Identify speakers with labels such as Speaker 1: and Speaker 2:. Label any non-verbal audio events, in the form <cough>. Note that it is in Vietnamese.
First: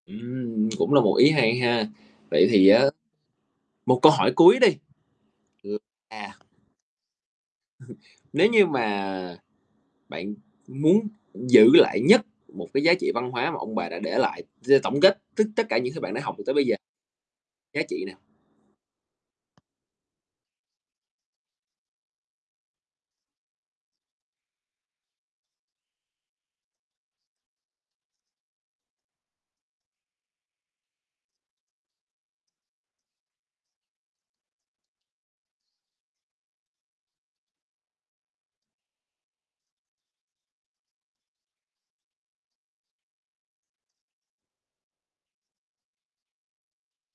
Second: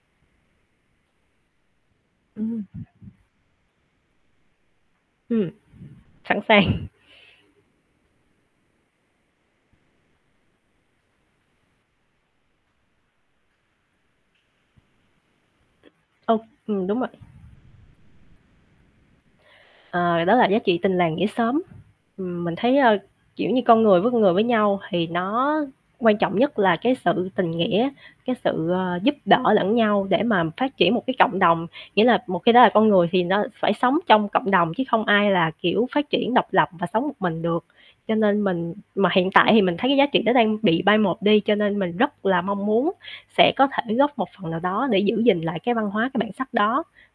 Speaker 1: Ừm. <smacks lips> Cũng là một ý hay ha. Vậy
Speaker 2: Ừm.
Speaker 1: thì á, một câu hỏi cuối đi
Speaker 2: Ừm,
Speaker 1: ừ, à.
Speaker 2: sẵn sàng.
Speaker 1: <laughs> Nếu như mà bạn muốn giữ lại nhất một cái giá trị văn hóa mà ông bà đã để lại, giờ tổng kết tất tất cả những cái bạn đã học được
Speaker 2: Ồ,
Speaker 1: tới bây giờ
Speaker 2: ừm, đúng rồi.
Speaker 1: giá trị nào?
Speaker 2: Ờ, đó là giá trị tình làng nghĩa xóm. Ừm, mình thấy, ờ, kiểu như, con người với con người với nhau thì nó quan trọng nhất là cái sự tình nghĩa, cái sự, ờ, giúp đỡ lẫn nhau để mà phát triển một cái cộng đồng. Nghĩa là một khi đã là con người thì nó phải sống trong cộng đồng chứ không ai là, kiểu, phát triển độc lập và sống một mình được. Cho nên mình mà hiện tại thì mình thấy cái giá trị đó đang bị bai một đi, cho nên mình rất là mong muốn sẽ có thể góp một phần nào đó để giữ gìn lại cái văn hóa, cái bản sắc đó.